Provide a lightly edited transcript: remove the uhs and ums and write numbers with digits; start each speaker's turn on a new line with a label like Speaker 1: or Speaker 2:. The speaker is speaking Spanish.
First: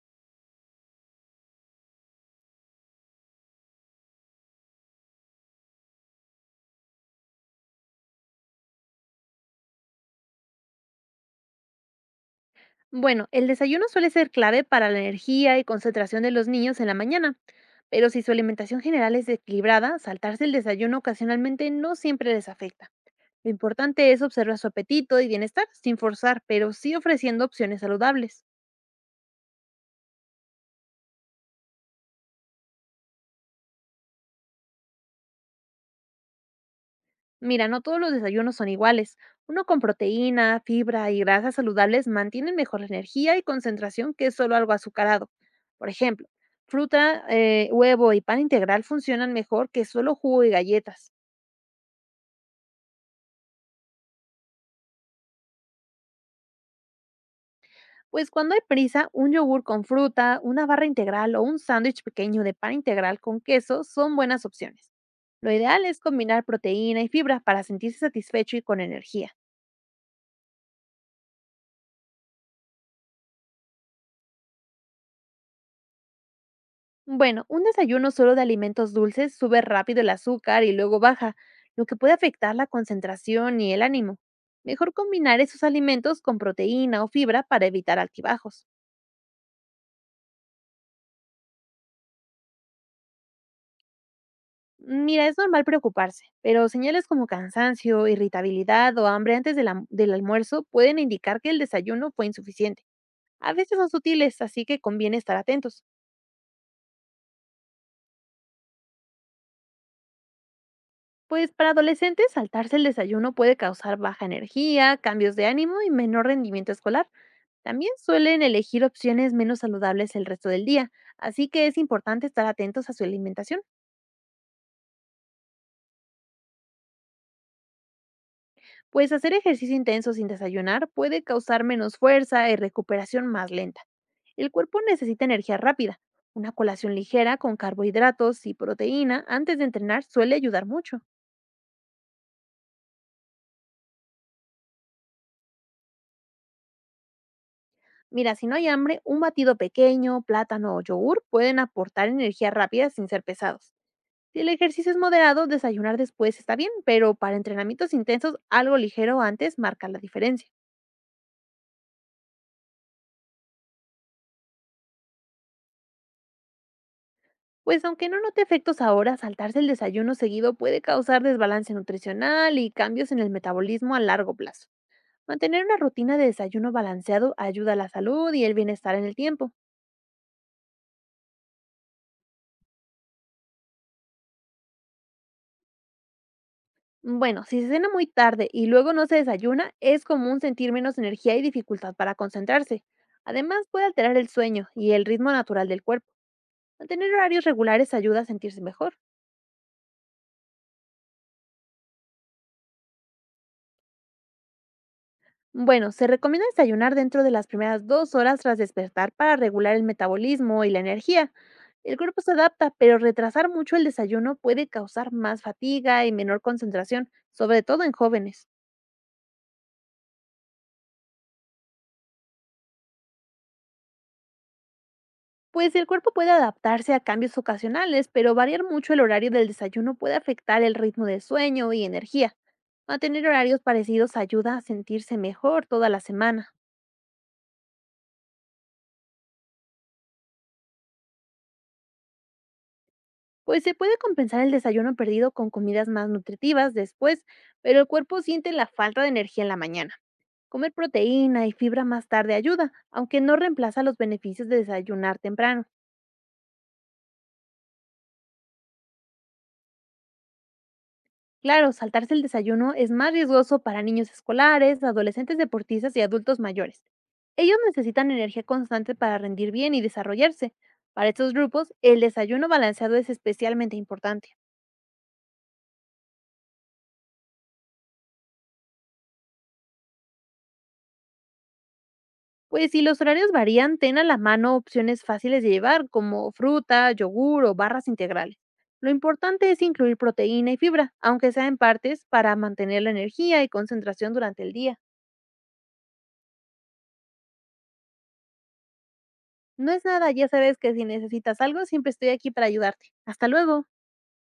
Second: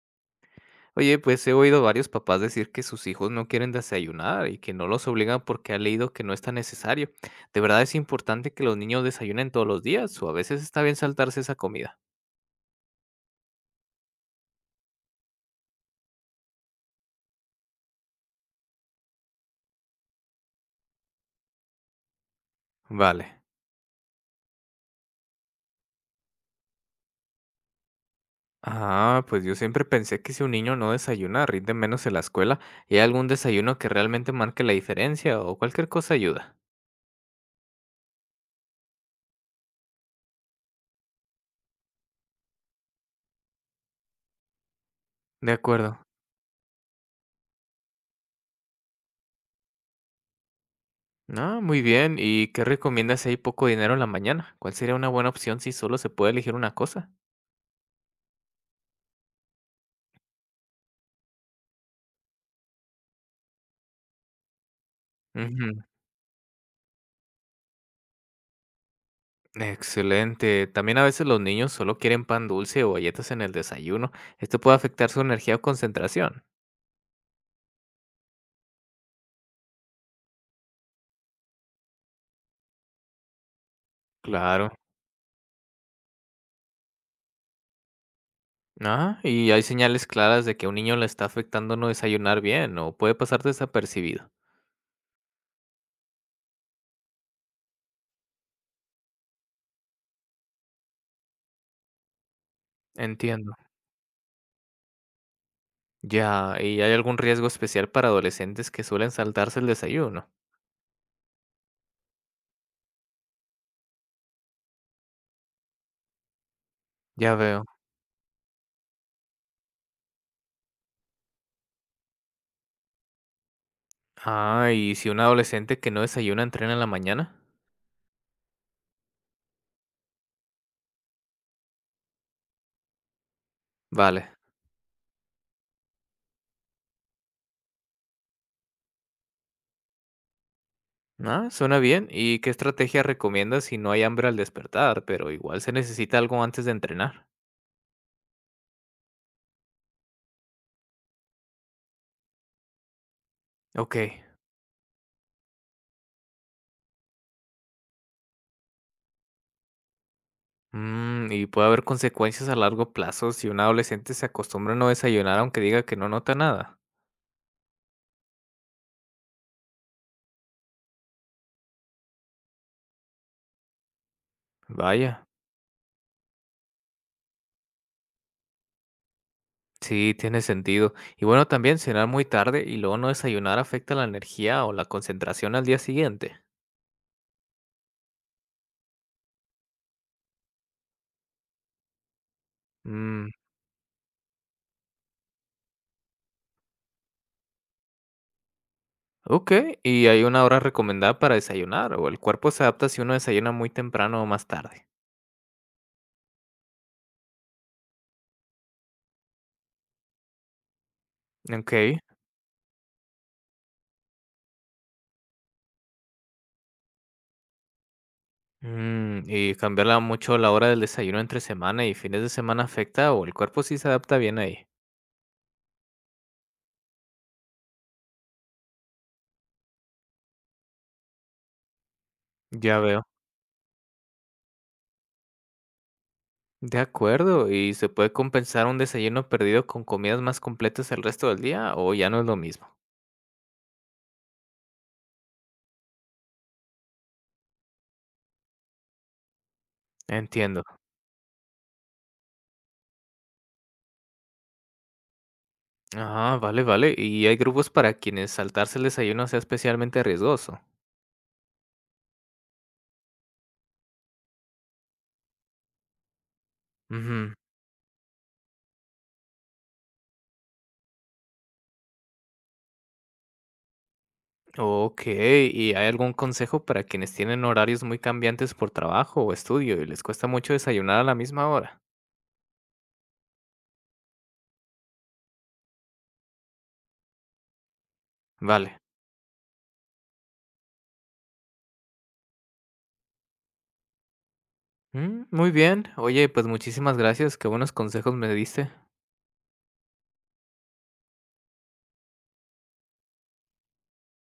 Speaker 1: Oye, pues he oído varios papás decir que sus hijos no quieren desayunar y que no los obligan porque han leído que no es tan necesario. ¿De verdad es importante que los niños desayunen todos los días o a veces está bien saltarse esa comida?
Speaker 2: Bueno, el desayuno suele ser clave para la energía y concentración de los niños en la mañana, pero si su alimentación general es equilibrada, saltarse el desayuno ocasionalmente no siempre les afecta.
Speaker 1: Vale.
Speaker 2: Lo importante es observar su apetito y bienestar sin forzar, pero sí ofreciendo opciones saludables.
Speaker 1: Ah, pues yo siempre pensé que si un niño no desayuna, rinde menos en la escuela. ¿Y hay algún desayuno que realmente marque la diferencia o cualquier cosa ayuda?
Speaker 2: Mira, no todos los desayunos son iguales. Uno con proteína, fibra y grasas saludables mantienen mejor la energía y concentración que solo algo azucarado.
Speaker 1: De
Speaker 2: Por
Speaker 1: acuerdo.
Speaker 2: ejemplo, fruta, huevo y pan integral funcionan mejor que solo jugo y galletas.
Speaker 1: Ah, muy bien. ¿Y qué recomiendas si hay poco dinero en la mañana? ¿Cuál sería una buena opción si solo se puede elegir una cosa?
Speaker 2: Pues cuando hay prisa, un yogur con fruta, una barra integral o un sándwich pequeño de pan integral con queso son buenas opciones. Lo
Speaker 1: Ujú.
Speaker 2: ideal es combinar proteína y fibra para sentirse satisfecho y con energía.
Speaker 1: Excelente. También a veces los niños solo quieren pan dulce o galletas en el desayuno. ¿Esto puede afectar su energía o concentración?
Speaker 2: Bueno, un desayuno solo de alimentos dulces sube rápido el azúcar y luego baja, lo que puede afectar la concentración y el ánimo.
Speaker 1: Claro.
Speaker 2: Mejor combinar esos alimentos con proteína o fibra para evitar altibajos.
Speaker 1: ¿Ah, y hay señales claras de que a un niño le está afectando no desayunar bien o puede pasar desapercibido?
Speaker 2: Mira, es normal preocuparse, pero señales como cansancio, irritabilidad o hambre antes del almuerzo pueden indicar que el desayuno fue insuficiente.
Speaker 1: Entiendo.
Speaker 2: A veces son sutiles, así que conviene estar atentos.
Speaker 1: Ya, ¿y hay algún riesgo especial para adolescentes que suelen saltarse el desayuno?
Speaker 2: Pues para adolescentes, saltarse el desayuno puede causar baja energía, cambios de ánimo y menor rendimiento escolar.
Speaker 1: Ya veo.
Speaker 2: También suelen elegir opciones menos saludables el resto del día, así que es importante estar atentos a su alimentación.
Speaker 1: Ah, ¿y si un adolescente que no desayuna entrena en la mañana?
Speaker 2: Pues hacer ejercicio intenso sin desayunar puede causar menos fuerza y recuperación más lenta.
Speaker 1: Vale.
Speaker 2: El cuerpo necesita energía rápida. Una colación ligera con carbohidratos y proteína antes de entrenar suele ayudar mucho.
Speaker 1: Ah, suena bien. ¿Y qué estrategia recomiendas si no hay hambre al despertar, pero igual se necesita algo antes de entrenar?
Speaker 2: Mira, si no hay hambre, un batido pequeño, plátano o yogur pueden aportar energía rápida sin ser pesados.
Speaker 1: Ok.
Speaker 2: Si el ejercicio es moderado, desayunar después está bien, pero para entrenamientos intensos, algo ligero antes marca la diferencia.
Speaker 1: ¿Mm, y puede haber consecuencias a largo plazo si un adolescente se acostumbra a no desayunar aunque diga que no nota nada?
Speaker 2: Pues aunque no note efectos ahora, saltarse el desayuno seguido puede causar desbalance nutricional y cambios en el metabolismo a largo plazo.
Speaker 1: Vaya.
Speaker 2: Mantener una rutina de desayuno balanceado ayuda a la salud y el bienestar en el tiempo.
Speaker 1: Sí, tiene sentido. ¿Y bueno, también cenar muy tarde y luego no desayunar afecta la energía o la concentración al día siguiente?
Speaker 2: Bueno, si se cena muy tarde y luego no se desayuna, es común sentir menos energía y dificultad para concentrarse.
Speaker 1: Mm,
Speaker 2: Además, puede alterar el sueño y el ritmo natural del cuerpo. Mantener horarios regulares ayuda a sentirse mejor.
Speaker 1: ok. ¿Y hay una hora recomendada para desayunar o el cuerpo se adapta si uno desayuna muy temprano o más tarde?
Speaker 2: Bueno, se recomienda desayunar dentro de las primeras 2 horas tras despertar para regular el metabolismo y la energía.
Speaker 1: Ok.
Speaker 2: El cuerpo se adapta, pero retrasar mucho el desayuno puede causar más fatiga y menor concentración, sobre todo en jóvenes.
Speaker 1: Mm, ¿y cambiarla mucho la hora del desayuno entre semana y fines de semana afecta o el cuerpo sí se adapta bien ahí?
Speaker 2: Pues el cuerpo puede adaptarse a cambios ocasionales, pero variar mucho el horario del desayuno puede afectar el ritmo de sueño y energía.
Speaker 1: Ya veo.
Speaker 2: Mantener horarios parecidos ayuda a sentirse mejor toda la semana.
Speaker 1: De acuerdo, ¿y se puede compensar un desayuno perdido con comidas más completas el resto del día o ya no es lo mismo?
Speaker 2: Pues se puede compensar el desayuno perdido con comidas más nutritivas después, pero el cuerpo siente la falta de energía en la mañana.
Speaker 1: Entiendo.
Speaker 2: Comer proteína y fibra más tarde ayuda, aunque no reemplaza los beneficios de desayunar temprano.
Speaker 1: Ah, vale, vale. ¿Y hay grupos para quienes saltarse el desayuno sea especialmente riesgoso?
Speaker 2: Claro, saltarse el desayuno es más riesgoso para niños escolares, adolescentes deportistas y adultos mayores.
Speaker 1: Ujú.
Speaker 2: Ellos necesitan energía constante para rendir bien y desarrollarse. Para estos grupos, el desayuno balanceado es especialmente importante.
Speaker 1: Ok, ¿y hay algún consejo para quienes tienen horarios muy cambiantes por trabajo o estudio y les cuesta mucho desayunar a la misma hora?
Speaker 2: Pues si los horarios varían, ten a la mano opciones fáciles de llevar, como fruta, yogur o barras integrales.
Speaker 1: Vale.
Speaker 2: Lo importante es incluir proteína y fibra, aunque sea en partes, para mantener la energía y concentración durante el día.
Speaker 1: Mm, muy bien. Oye, pues muchísimas gracias. Qué buenos consejos me diste.
Speaker 2: No es nada, ya sabes que si necesitas algo, siempre estoy aquí para ayudarte. Hasta luego.